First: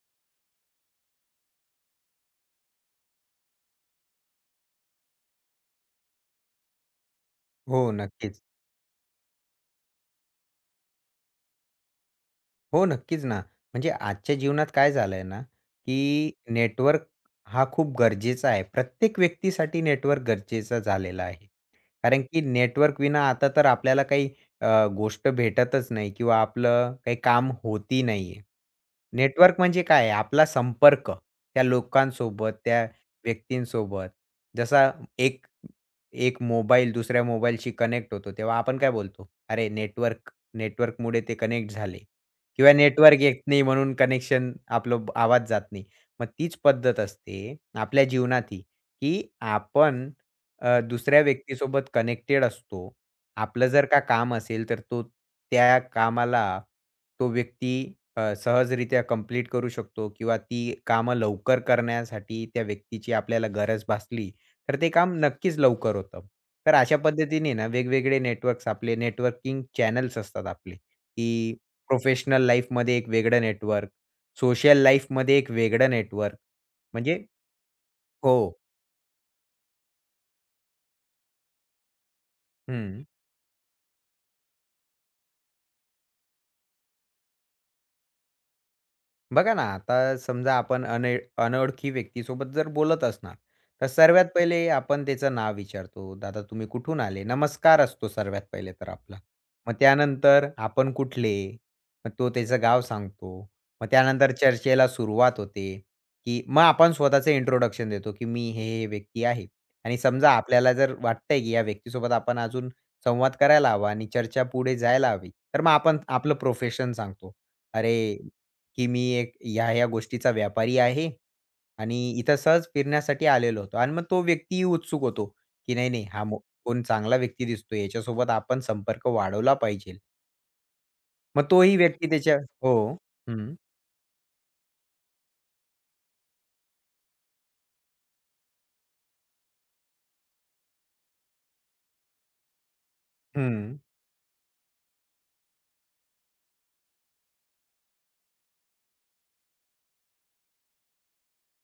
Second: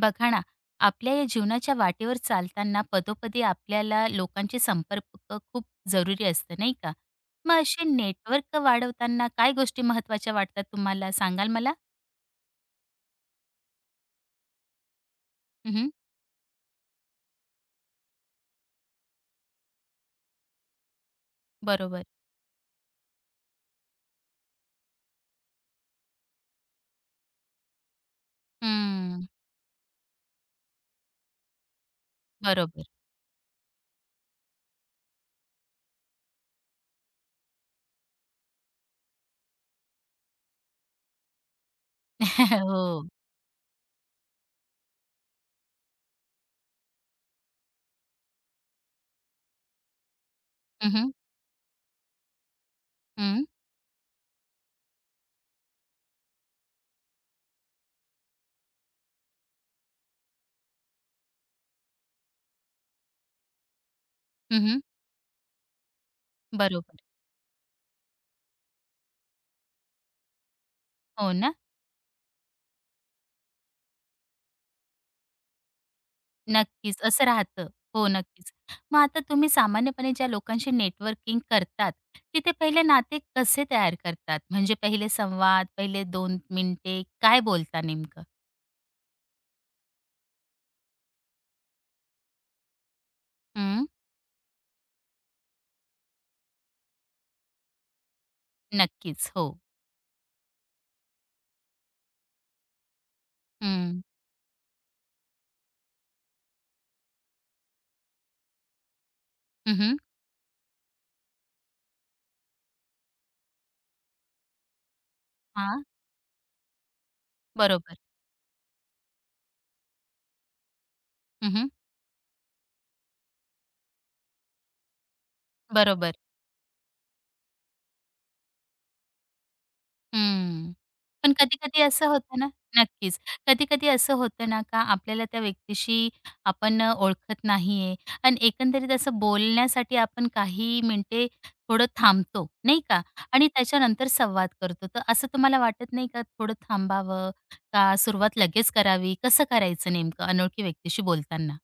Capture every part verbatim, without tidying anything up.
बघा ना, आपल्या या जीवनाच्या वाटेवर चालताना पदोपदी आपल्याला लोकांचे संपर्क खूप जरुरी असतं, नाही का? मग हो, असे नक्कीच. नेटवर्क वाढवताना काय गोष्टी महत्त्वाच्या वाटतात तुम्हाला, सांगाल मला? हो, नक्कीच ना. म्हणजे आजच्या जीवनात काय झालंय ना, हं, की नेटवर्क हा खूप गरजेचा आहे. प्रत्येक व्यक्तीसाठी नेटवर्क गरजेचा झालेला आहे. बरोबर. कारण की नेटवर्क विना आता तर आपल्याला काही अ, गोष्ट भेटतच नाही किंवा आपलं काही काम होती नाहीये. हं, नेटवर्क म्हणजे काय आहे? आपला संपर्क त्या लोकांसोबत, त्या बरोबर. व्यक्तींसोबत. जसा एक एक मोबाईल दुसऱ्या मोबाईलशी कनेक्ट होतो, तेव्हा आपण काय बोलतो? "अरे, नेटवर्क नेटवर्कमुळे ते कनेक्ट झाले." किंवा हो. नेटवर्क येत नाही म्हणून कनेक्शन आपलं ब आवाज जात नाही. मग तीच पद्धत असते आपल्या जीवनातही, की आपण अ, हं, हं. दुसऱ्या व्यक्तीसोबत कनेक्टेड असतो. हं, आपलं जर का काम असेल तर तो त्या कामाला तो व्यक्ती अ, सहजरित्या कंप्लीट करू शकतो किंवा ती कामं लवकर करण्यासाठी त्या व्यक्तीची आपल्याला गरज भासली, तर ते काम नक्कीच लवकर होतं. तर अशा बरोबर. पद्धतीने ना वेगवेगळे नेटवर्क्स आपले नेटवर्किंग चॅनल्स असतात आपले, की हो ना? प्रोफेशनल लाईफमध्ये एक वेगळं नेटवर्क, सोशल लाईफमध्ये एक वेगळं नेटवर्क. नक्कीच, म्हणजे असं राहतं. हो, हो. नक्कीच. मग आता तुम्ही सामान्यपणे ज्या लोकांशी नेटवर्किंग करतात, तिथे पहिले हं. नाते कसे तयार करतात? म्हणजे पहिले संवाद, पहिले दोन मिनिटे काय बोलता नेमकं? बघा ना, आता समजा आपण अने अनोळखी व्यक्तीसोबत जर बोलत असणार, हं, तर सर्वात पहिले आपण त्याचं नाव विचारतो. दादा तुम्ही कुठून आले? नमस्कार असतो सर्वात पहिले तर आपला. नक्कीच. हो. मग त्यानंतर आपण कुठले? मग तो त्याचं गाव सांगतो. मग हं. त्यानंतर चर्चेला सुरुवात होते, की मग आपण स्वतःचं इंट्रोडक्शन देतो, की मी हे-हे व्यक्ती आहे. हं, हं. आणि समजा आपल्याला जर वाटतंय, की या व्यक्तीसोबत आपण अजून संवाद करायला हवा आणि चर्चा पुढे जायला हवी, तर मग आपण आपलं प्रोफेशन सांगतो. अरे बरोबर. की मी एक ह्या-ह्या गोष्टीचा व्यापारी आहे हं, आणि इथं सहज फिरण्यासाठी आलेलो होतो. आणि मग तो व्यक्तीही उत्सुक होतो, की नाही, नाही बरोबर. हा मो कोण चांगला व्यक्ती दिसतोय, याच्यासोबत आपण संपर्क वाढवला पाहिजे. हं. पण मग तोही कधी-कधी असं व्यक्ती त्याच्या होतं ना हो. नक्कीच. हं, कधी-कधी असं होतं ना का आपल्याला त्या व्यक्तीशी आपण अ, ओळखत नाहीये आणि एकंदरीत असं बोलण्यासाठी आपण काही मिनिटे थोडं थांबतो, नाही का? आणि हं. त्याच्यानंतर संवाद करतो. तर असं तुम्हाला वाटत नाही का थोडं थांबावं का सुरुवात लगेच करावी? कसं करायचं नेमकं अनोळखी व्यक्तीशी बोलताना?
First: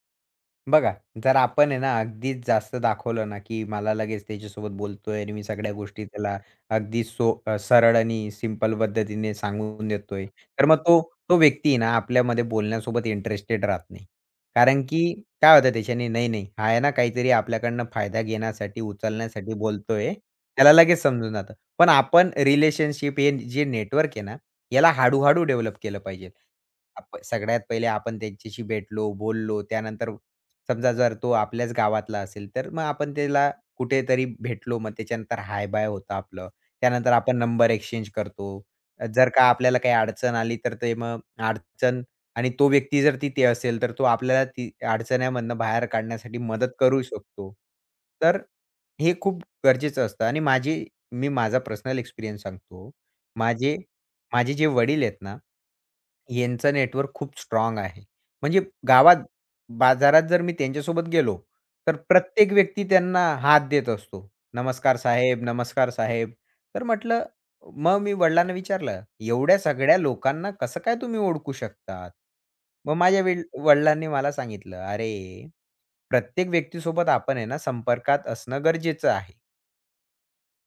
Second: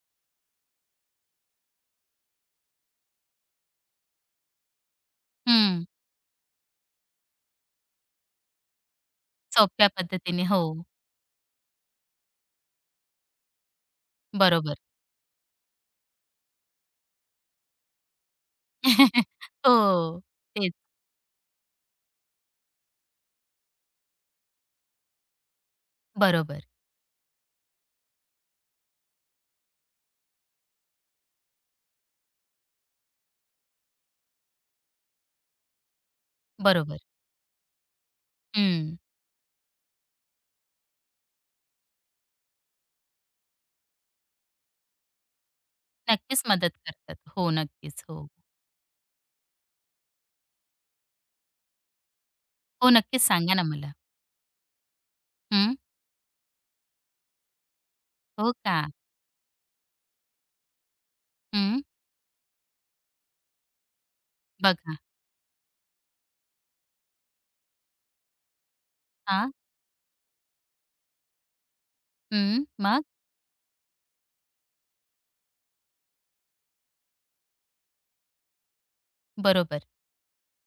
बघा, जर आपण आहे ना, अगदीच जास्त दाखवलं ना, की मला लगेच त्याच्यासोबत बोलतोय आणि मी सगळ्या हं. गोष्टी त्याला अगदी सो अ, सरळ आणि सिंपल पद्धतीने सोप्या सांगून देतोय. पद्धतीने. हो. तर मग तो तो व्यक्ती आहे ना, आपल्यामध्ये बोलण्यासोबत इंटरेस्टेड राहत नाही. बरोबर. कारण की काय होतं त्याच्याने, "नाही, नाही, हा आहे ना काहीतरी आपल्याकडनं फायदा घेण्यासाठी, उचलण्यासाठी बोलतोय." हो. तेच. त्याला लगेच समजून जातं. पण आपण रिलेशनशिप हे जे नेटवर्क आहे ना, याला हळू डेव्हलप केलं पाहिजे. बरोबर. आप सगळ्यात पहिले आपण त्यांच्याशी भेटलो, बोललो. त्यानंतर समजा जर तो आपल्याच गावातला असेल, तर मग आपण त्याला कुठेतरी भेटलो. मग त्याच्यानंतर हाय-बाय होतं आपलं. बरोबर. त्यानंतर आपण नंबर एक्सचेंज करतो. हं. अ, जर का आपल्याला काही अडचण आली, तर ते मग अडचण आणि तो व्यक्ती जर तिथे असेल, तर तो आपल्याला ती अडचण्यामधनं बाहेर काढण्यासाठी नक्कीच मदत मदत करू करतात. हो, शकतो. नक्कीच. हो. तर हे खूप गरजेचं असतं आणि माझी मी माझा पर्सनल एक्सपिरियन्स हो, सांगतो. नक्कीच सांगा ना माझे मला. माझे जे वडील आहेत ना हं. यांचं नेटवर्क खूप स्ट्रॉंग आहे. हो म्हणजे का? गावात, बाजारात जर मी त्यांच्यासोबत गेलो, हं. तर प्रत्येक व्यक्ती त्यांना हात देत असतो. बघा. "नमस्कार साहेब, नमस्कार साहेब." तर म्हटलं मग मी वडिलांना विचारलं, हा.. "एवढ्या सगळ्या लोकांना कसं काय तुम्ही ओळखू शकतात?" हं. मग मग? माझ्या वील वडिलांनी मला सांगितलं, "अरे, प्रत्येक व्यक्तीसोबत आपण आहे ना संपर्कात असणं गरजेचं आहे. बरोबर.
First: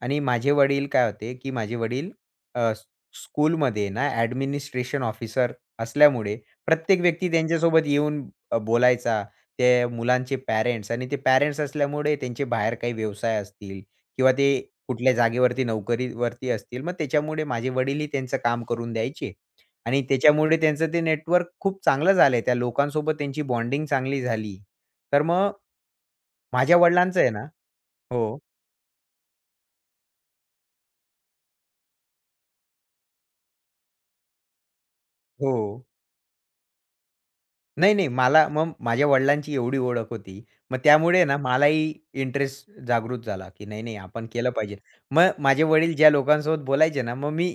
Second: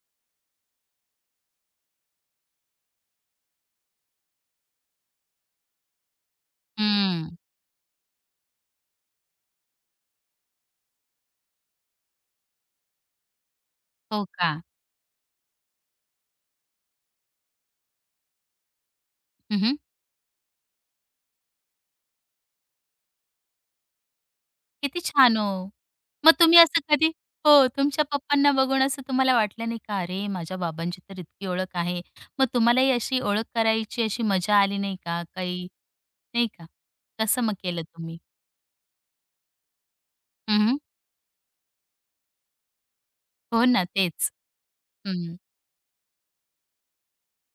आणि माझे वडील काय होते, की माझे वडील अ, स स्कूलमध्ये ना ॲडमिनिस्ट्रेशन ऑफिसर असल्यामुळे प्रत्येक हं. व्यक्ती त्यांच्यासोबत येऊन अ, बोलायचा. ते मुलांचे पॅरेंट्स आणि ते पॅरेंट्स असल्यामुळे त्यांचे बाहेर काही व्यवसाय असतील हो किंवा का? ते कुठल्या जागेवरती नोकरीवरती असतील. मग त्याच्यामुळे माझे वडीलही त्यांचं काम करून द्यायचे हं, आणि त्याच्यामुळे त्यांचं ते नेटवर्क खूप चांगलं झालंय. त्या लोकांसोबत त्यांची बॉन्डिंग चांगली झाली. किती तर छान मग हो. मग तुम्ही माझ्या असं कधी वडिलांचं आहे ना हो, तुमच्या हो, पप्पांना बघून असं तुम्हाला वाटलं नाही का? अरे, माझ्या बाबांची तर इतकी ओळख आहे. मग तुम्हालाही अशी ओळख करायची अशी मजा आली नाही का? हो. काही नाही का? कसं मग केलं नाही, नाही. तुम्ही? मला मग माझ्या वडिलांची एवढी ओळख होती. हं, मग त्यामुळे ना मलाही इंटरेस्ट जागृत झाला, हो की नाही, ना, नाही आपण तेच. केलं पाहिजे. मग हं. माझे वडील ज्या लोकांसोबत बोलायचे ना, मग मी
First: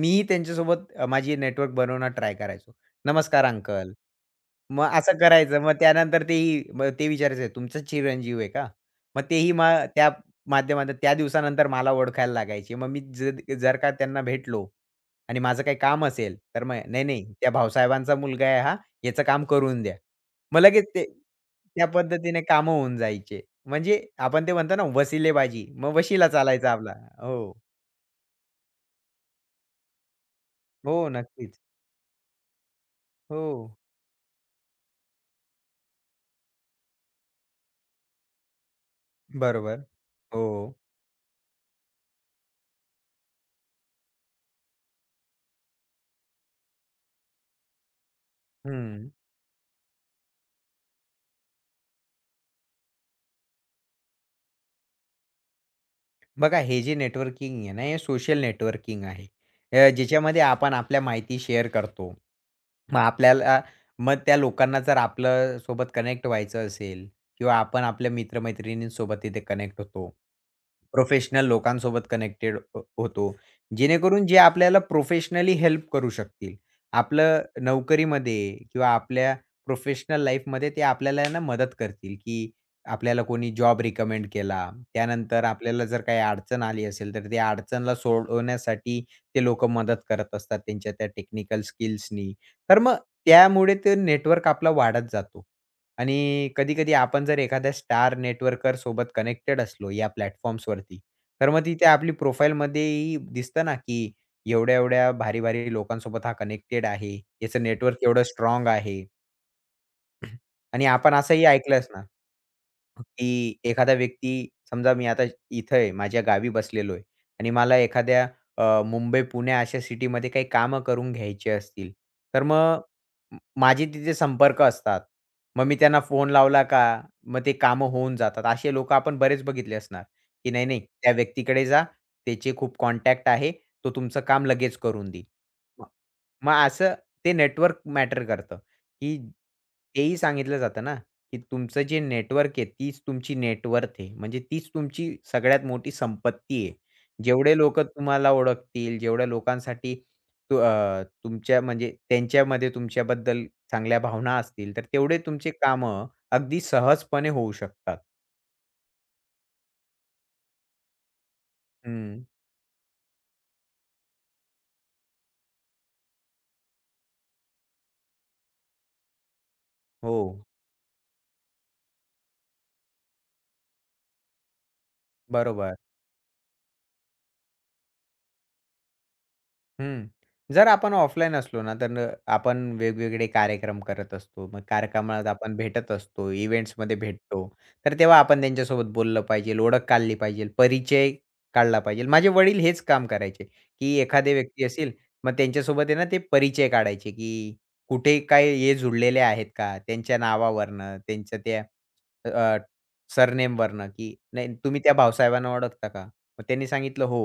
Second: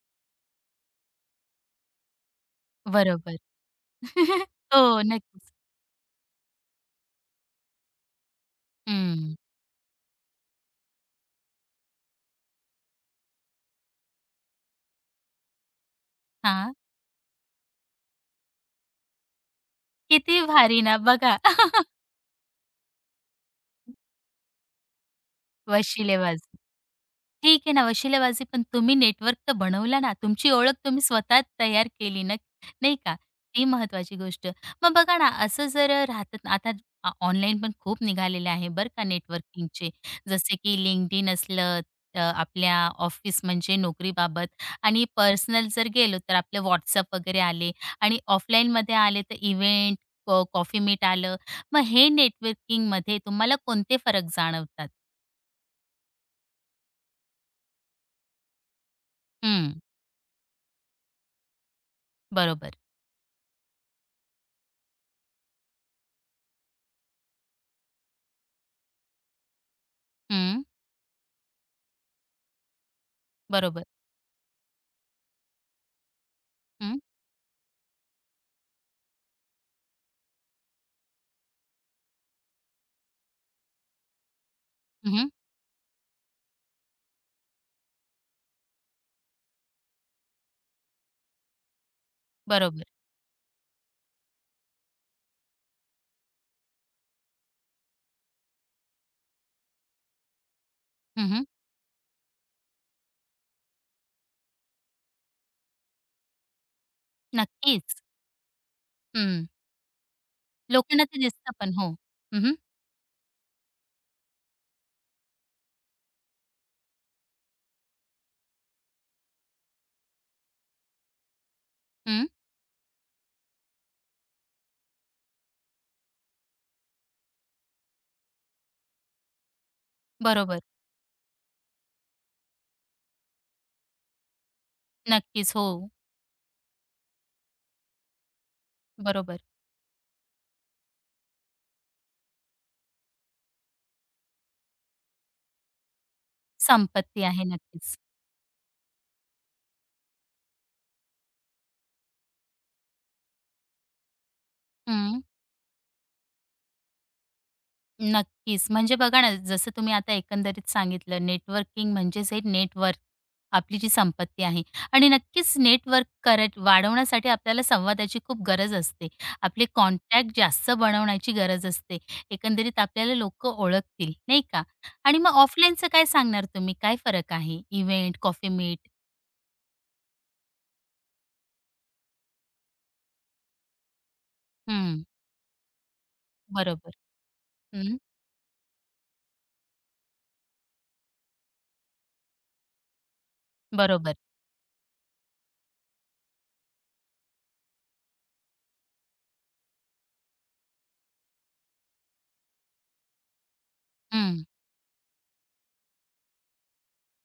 मीही त्यांच्यासोबत अ, माझी नेटवर्क बनवणं ट्राय करायचो. बरोबर. "नमस्कार अंकल." मग हो, असं नक्कीच. करायचं. मग त्यानंतर तेही मग ते विचारायचं, "तुमचाच चिरंजीव आहे का?" मग हं. तेही मग त्या माध्यमातून त्या दिवसानंतर मला ओळखायला लागायचे. मग मी जर जर का त्यांना भेटलो आणि माझं काही काम असेल, तर हां. मग "नाही, नाही, त्या भाऊसाहेबांचा मुलगा आहे हा, याचं काम करून द्या." किती मग भारी लगेच ना ते बघा. त्या पद्धतीने कामं होऊन जायचे. म्हणजे आपण ते म्हणतो ना वसिलेबाजी, मग वशिले वशिला वाजले. चालायचा आपला. हो. ठीक आहे ना, वशिलेबाजी पण तुम्ही नेटवर्क तर बनवला ना, तुमची ओळख तुम्ही हो, स्वतः नक्कीच. तयार केली ना, नाही का? ही हो. महत्त्वाची गोष्ट. मग बघा ना, असं जर राहतात आता ऑनलाईन पण खूप निघालेले आहे बरं का बरोबर. नेटवर्किंगचे. हो. जसे की लिंक्डइन असलं, अ, आपल्या ऑफिस म्हणजे नोकरीबाबत आणि पर्सनल जर गेलो तर आपले व्हॉट्सॲप वगैरे आले आणि ऑफलाईनमध्ये हं. आले तर इव्हेंट, कॉफी मीट आलं. मग हे नेटवर्किंगमध्ये तुम्हाला कोणते फरक जाणवतात? बघा हे जे नेटवर्किंग आहे ना, हे सोशल नेटवर्किंग आहे. हं, अ, ज्याच्यामध्ये आपण आपल्या माहिती शेअर करतो. बरोबर. मग आपल्याला मग त्या लोकांना जर आपल्या सोबत कनेक्ट व्हायचं असेल किंवा आपण आपल्या मित्र तिथे कनेक्ट होतो. हं. प्रोफेशनल लोकांसोबत कनेक्टेड अ, होतो. बरोबर. जेणेकरून जे आपल्याला प्रोफेशनली हेल्प करू शकतील. हं, आपलं नोकरीमध्ये किंवा आपल्या प्रोफेशनल लाईफमध्ये ते आपल्याला ना मदत करतील, की आपल्याला कोणी जॉब रिकमेंड केला. हं, त्यानंतर आपल्याला जर काही अडचण आली असेल, तर त्या अडचणला सोडवण्यासाठी ते लोकं मदत करत असतात त्यांच्या त्या टेक्निकल स्किल्सनी. तर बरोबर. मग त्यामुळे ते नेटवर्क आपला वाढत जातो. आणि कधी-कधी आपण जर एखाद्या स्टार नेटवर्कर सोबत कनेक्टेड असलो या प्लॅटफॉर्म्सवरती, हं, तर मग तिथे आपली प्रोफाईलमध्येही दिसतं ना, की एवढ्या-एवढ्या भारी-भारी लोकांसोबत हा कनेक्टेड आहे. याचं नक्कीच. नेटवर्क एवढं स्ट्राँग आहे. हं. आणि लोकांना आपण ते असंही दिसतं पण. ऐकलं हो. असणार, हं. की एखादा व्यक्ती समजा मी आता इथं आहे, माझ्या गावी बसलेलो आहे आणि मला एखाद्या अ, मुंबई, पुणे अशा सिटीमध्ये काही कामं करून घ्यायची असतील, हं. तर मग म माझे तिथे संपर्क असतात. मग मी त्यांना फोन लावला का, मग ते कामं होऊन जातात. असे लोकं आपण बरेच बघितले असणार, की बरोबर. नाही, नाही त्या व्यक्तीकडे जा, त्याचे खूप कॉन्टॅक्ट आहे, तो तुमचं काम लगेच करून देईल. नक्कीच. हो. मग मग असं ते नेटवर्क मॅटर करतं. की बरोबर. तेही सांगितलं जातं ना, की तुमचं जे नेटवर्क आहे, तीच तुमची नेटवर्थ आहे. म्हणजे तीच तुमची सगळ्यात मोठी संपत्ती आहे. संपत्ती आहे. जेवढे लोकं नक्कीच. तुम्हाला ओळखतील, जेवढ्या लोकांसाठी तु अ, तुमच्या म्हणजे त्यांच्यामध्ये तुमच्याबद्दल चांगल्या भावना असतील, तर तेवढे हं. तुमचे कामं अगदी सहजपणे होऊ शकतात. नक्कीच. म्हणजे बघा ना, जसं तुम्ही आता एकंदरीत सांगितलं नेटवर्किंग हं. म्हणजेच हे नेटवर्क आपली जी संपत्ती आहे आणि नक्कीच नेटवर्क करत वाढवण्यासाठी आपल्याला संवादाची खूप गरज असते. आपले हो. कॉन्टॅक्ट जास्त बनवण्याची गरज असते. एकंदरीत आपल्याला लोकं ओळखतील, नाही का? आणि मग बरोबर. ऑफलाईनचं काय सांगणार तुम्ही? काय फरक आहे? इव्हेंट, कॉफी मीट हं. जर आपण ऑफलाईन असलो ना, तर न- आपण वेगवेगळे कार्यक्रम करत असतो. मग हं, कार्यक्रमात आपण भेटत असतो, बरोबर. इव्हेंट्समध्ये भेटतो. तर हं, तेव्हा आपण त्यांच्यासोबत बोललं पाहिजे, ओळख काढली पाहिजे, परिचय काढला पाहिजे. माझे वडील हेच काम करायचे, की बरोबर. एखादी व्यक्ती असेल, मग त्यांच्यासोबत आहे ना ते परिचय काढायचे, की कुठे काय हे जुळलेले आहेत का? त्यांच्या नावावरनं, त्यांच्या त्या अ, सरनेमवरनं, की हं. नाही तुम्ही त्या भाऊसाहेबांना ओळखता का? मग त्यांनी सांगितलं, "हो."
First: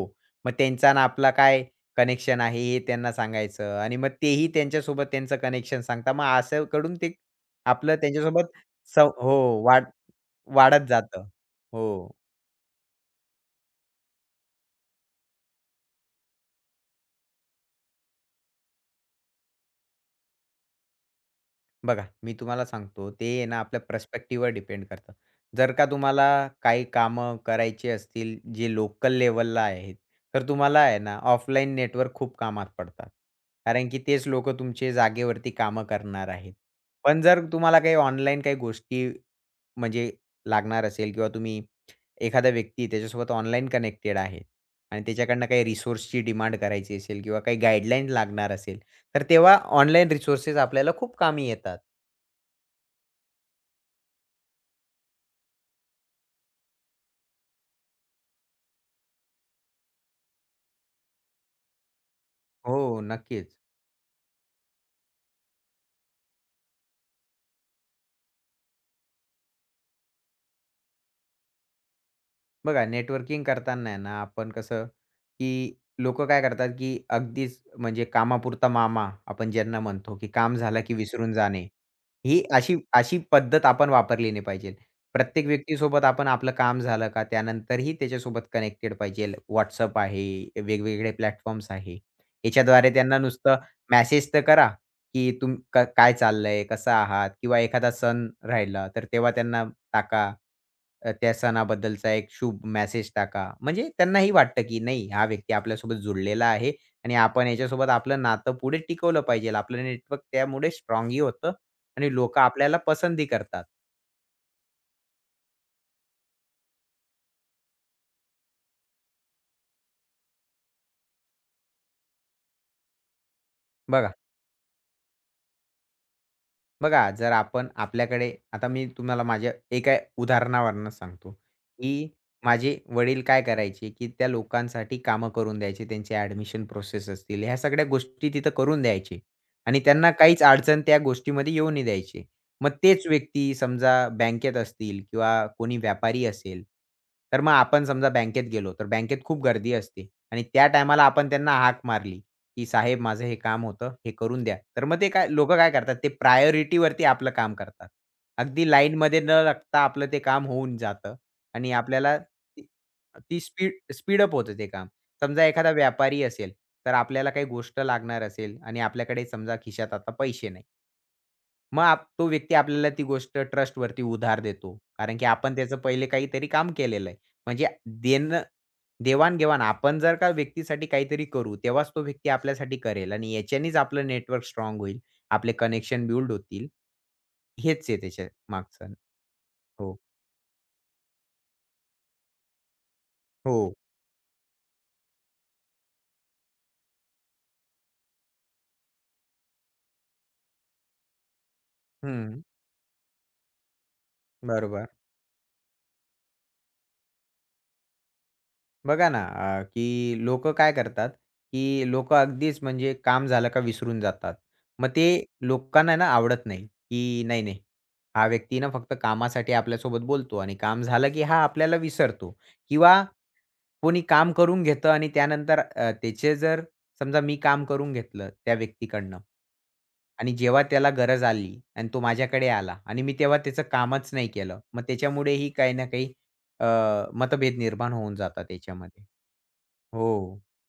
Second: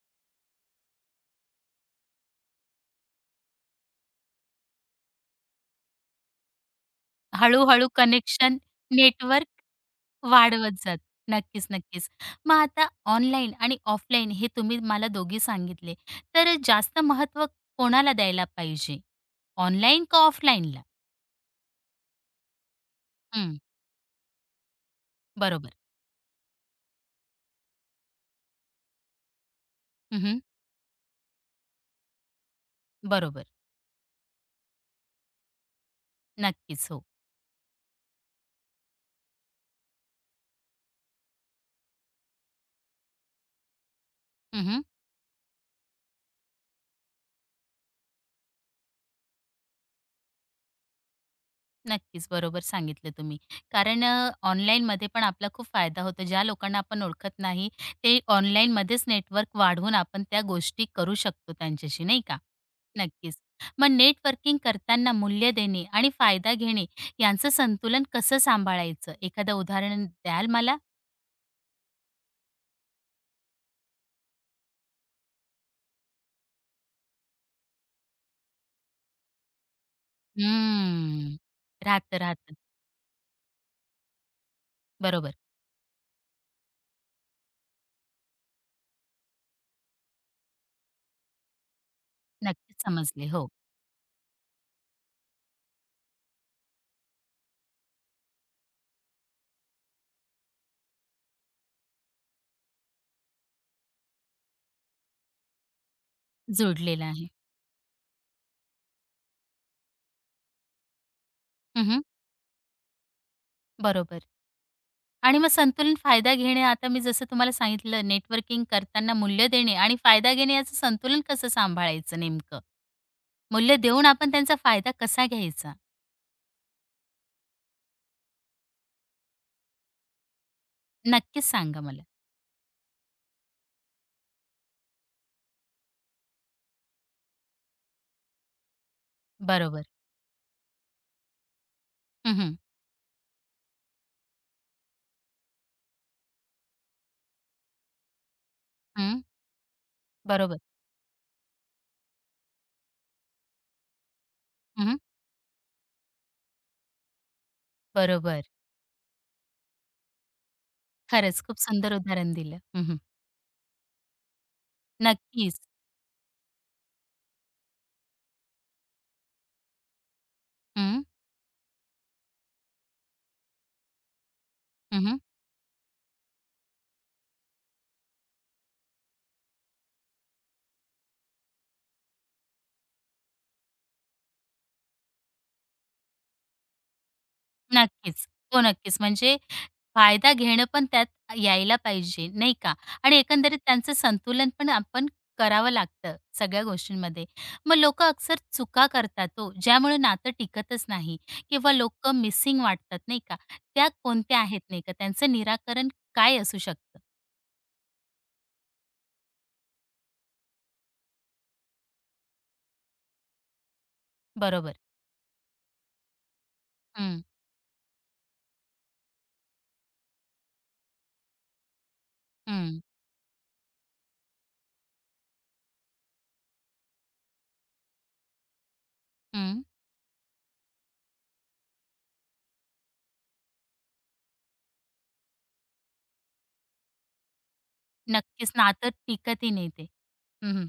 मग त्यांचा आणि आपला काय कनेक्शन आहे हे त्यांना सांगायचं आणि मग तेही त्यांच्यासोबत त्यांचं कनेक्शन सांगता मग असं कडून ते हळू आपलं कनेक्शन त्यांच्यासोबत सं हो नेटवर्क वाढ वाढवत वाढत जात. जातं. नक्कीच, नक्कीच. हो. मग आता ऑनलाईन आणि ऑफलाईन हे तुम्ही मला दोघे सांगितले. तर जास्त महत्व कोणाला द्यायला पाहिजे? ऑनलाईन का ऑफलाईनला? बघा, मी तुम्हाला सांगतो, ते आहे हं, ना आपल्या पर्स्पेक्टिव्हवर डिपेंड करतं. जर बरोबर. का तुम्हाला काही कामं करायची असतील, जे लोकल लेव्हलला आहेत, हं, हं. तर तुम्हाला आहे ना ऑफलाईन नेटवर्क खूप कामात पडतात. बरोबर. कारण की तेच लोकं तुमचे जागेवरती कामं करणार आहेत. नक्कीच. हो. पण जर तुम्हाला काही ऑनलाईन काही गोष्टी म्हणजे लागणार असेल किंवा तुम्ही एखादा व्यक्ती त्याच्यासोबत ऑनलाईन कनेक्टेड आहे हं, आणि त्याच्याकडनं काही रिसोर्सची डिमांड करायची असेल किंवा काही गाईडलाईन लागणार असेल, तर तेव्हा ऑनलाईन रिसोर्सेस आपल्याला खूप कामी येतात. नक्कीच, बरोबर सांगितलं तुम्ही. कारण अ, ऑनलाईनमध्ये पण आपला खूप फायदा होतो. ज्या लोकांना आपण ओळखत नाही, ते ऑनलाईनमध्येच नेटवर्क वाढवून आपण त्या गोष्टी करू शकतो त्यांच्याशी, नाही का? हो, नक्कीच. नक्कीच. मग नेटवर्किंग करताना मूल्य देणे आणि फायदा घेणे यांचं संतुलन कसं सांभाळायचं? एखादं उदाहरण द्याल मला? बघा नेटवर्किंग करताना आहे ना आपण कसं, की लोकं काय करतात, की अगदीच म्हणजे कामापुरता मामा आपण ज्यांना म्हणतो, की काम झालं की विसरून हम्म. जाणे. राहतं, ही राहतं. अशी अशी पद्धत आपण वापरली नाही पाहिजे. बरोबर. प्रत्येक व्यक्तीसोबत आपण आपलं काम झालं का त्यानंतरही त्याच्यासोबत कनेक्टेड पाहिजे. WhatsApp आहे, वेगवेगळे प्लॅटफॉर्म्स आहे. नक्कीच याच्याद्वारे त्यांना समजले. हो, नुसतं मेसेज तर करा, की तुम क काय चाललंय, कसं आहात किंवा एखादा सण राहिला तर तेव्हा त्यांना टाका. अ, त्या सणाबद्दलचा एक शुभ मेसेज टाका. म्हणजे त्यांनाही वाटतं, की नाही हा व्यक्ती आपल्यासोबत जुडलेला आहे जुडलेलं आणि आहे. आपण याच्यासोबत आपलं नातं पुढे टिकवलं पाहिजे. आपलं नेटवर्क त्यामुळे स्ट्राँगही होतं हं, आणि लोकं आपल्याला पसंतही करतात. बरोबर. आणि मग संतुलन फायदा घेणे, आता मी जसं तुम्हाला सांगितलं नेटवर्किंग करताना मूल्य देणे आणि फायदा घेणे याचं संतुलन कसं सांभाळायचं नेमकं? मूल्य देऊन बघा. आपण त्यांचा फायदा कसा घ्यायचा? बघा, जर आपण आपल्याकडे आता मी तुम्हाला माझ्या एका उदाहरणावरून सांगतो, नक्कीच सांगा मला. की माझे वडील काय करायचे, की त्या लोकांसाठी कामं करून द्यायचे. त्यांची ॲडमिशन प्रोसेस असतील, ह्या सगळ्या गोष्टी तिथं करून द्यायचे आणि बरोबर. त्यांना काहीच अडचण त्या गोष्टीमध्ये येऊ नाही द्यायचे. हं, हं. मग तेच व्यक्ती समजा बँकेत असतील किंवा कोणी व्यापारी असेल, तर मग आपण समजा बँकेत गेलो, तर हं. बँकेत खूप गर्दी असते आणि बरोबर. त्या टायमाला आपण त्यांना हाक मारली. की साहेब माझं हे काम होतं, हे करून द्या. तर हं, मग ते काय लोकं काय करतात ते प्रायोरिटीवरती आपलं काम करतात. बरोबर. अगदी लाईनमध्ये न लागता आपलं ते काम होऊन जातं खरंच खूप आणि सुंदर आपल्याला उदाहरण दिलं. ती हं, ती स्पीड स्पीडअप होतं ते काम. समजा नक्कीच. एखादा व्यापारी असेल, तर आपल्याला काही गोष्ट लागणार असेल आणि आपल्याकडे समजा खिशात आता पैसे नाही. हं. मग आप तो व्यक्ती आपल्याला ती गोष्ट ट्रस्टवरती उधार देतो. हं, कारण की आपण त्याचं पहिले काहीतरी काम केलेलं आहे. म्हणजे देणं देवाण आपण जर का व्यक्तीसाठी काहीतरी करू, तेव्हाच तो व्यक्ती आपल्यासाठी करेल आणि याच्यानेच आपलं नेटवर्क स्ट्राँग होईल. आपले कनेक्शन बिल्ड होतील. हेच आहे नक्कीच. त्याच्या हो, मागचं. नक्कीच. म्हणजे हो. फायदा घेणं पण त्यात यायला पाहिजे, नाही का? आणि एकंदरीत हो. त्यांचं संतुलन पण आपण करावं लागतं सगळ्या गोष्टींमध्ये. मग लोकं अक्सर चुका करतात तो, ज्यामुळे नातं टिकतच नाही किंवा लोकं हं. मिसिंग वाटतात, नाही का? त्या कोणत्या आहेत नाही बरोबर. का? त्यांचं निराकरण काय असू शकतं? बघा ना अ, की लोकं काय करतात, की लोकं अगदीच म्हणजे काम झालं का विसरून जातात. बरोबर. मग ते लोकांना ना आवडत नाही, हं, की नाही, नाही. हा व्यक्ती ना फक्त कामासाठी आपल्यासोबत बोलतो आणि काम झालं की हा आपल्याला विसरतो हं, किंवा कोणी काम करून घेतं आणि त्यानंतर अ, त्याचे जर समजा मी काम करून घेतलं त्या व्यक्तीकडनं हं. आणि जेव्हा त्याला गरज आली आणि तो माझ्याकडे आला आणि मी तेव्हा त्याचं कामच नाही केलं. मग त्याच्यामुळेही काही ना काही अ, मतभेद निर्माण होऊन नक्कीच जातात नातं याच्यामध्ये. टिकतही नाही ते. हो. हं, हं.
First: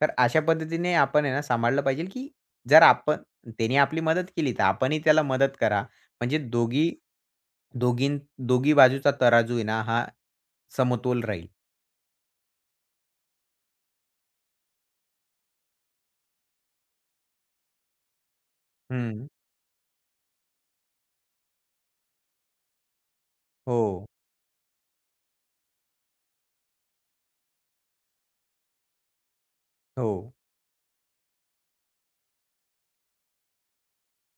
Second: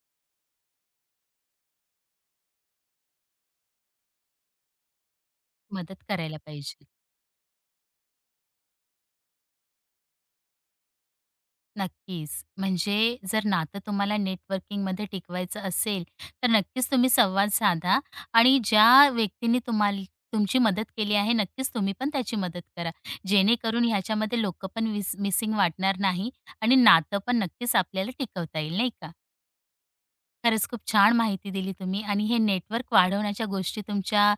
तर अशा पद्धतीने आपण आहे ना सांभाळलं पाहिजे, की जर आपण त्याने आपली मदत केली तर आपणही त्याला मदत करा. मदत करायला म्हणजे पाहिजे. दोघी दोघीं दोघी बाजूचा तराजू आहे ना हा समतोल राहील. नक्कीच. म्हणजे जर नातं तुम्हाला नेटवर्किंगमध्ये टिकवायचं असेल, तर नक्कीच तुम्ही संवाद साधा आणि ज्या हं. व्यक्तींनी तुम्हाला तुमची मदत केली आहे, नक्कीच तुम्ही पण त्याची मदत करा. हो, जेणेकरून ह्याच्यामध्ये लोकं पण मिस मिसिंग वाटणार नाही आणि नातं पण नक्कीच आपल्याला टिकवता येईल, नाही का? हो. खरंच खूप छान माहिती दिली तुम्ही आणि हे नेटवर्क वाढवण्याच्या गोष्टी तुमच्या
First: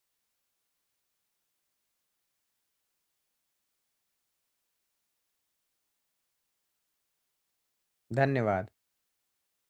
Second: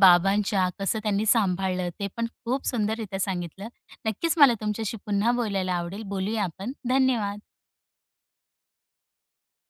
बाबांच्या कसं त्यांनी सांभाळलं, ते पण खूप सुंदररीत्या सांगितलं. नक्कीच मला तुमच्याशी पुन्हा बोलायला आवडेल. बोलूया आपण. धन्यवाद. धन्यवाद.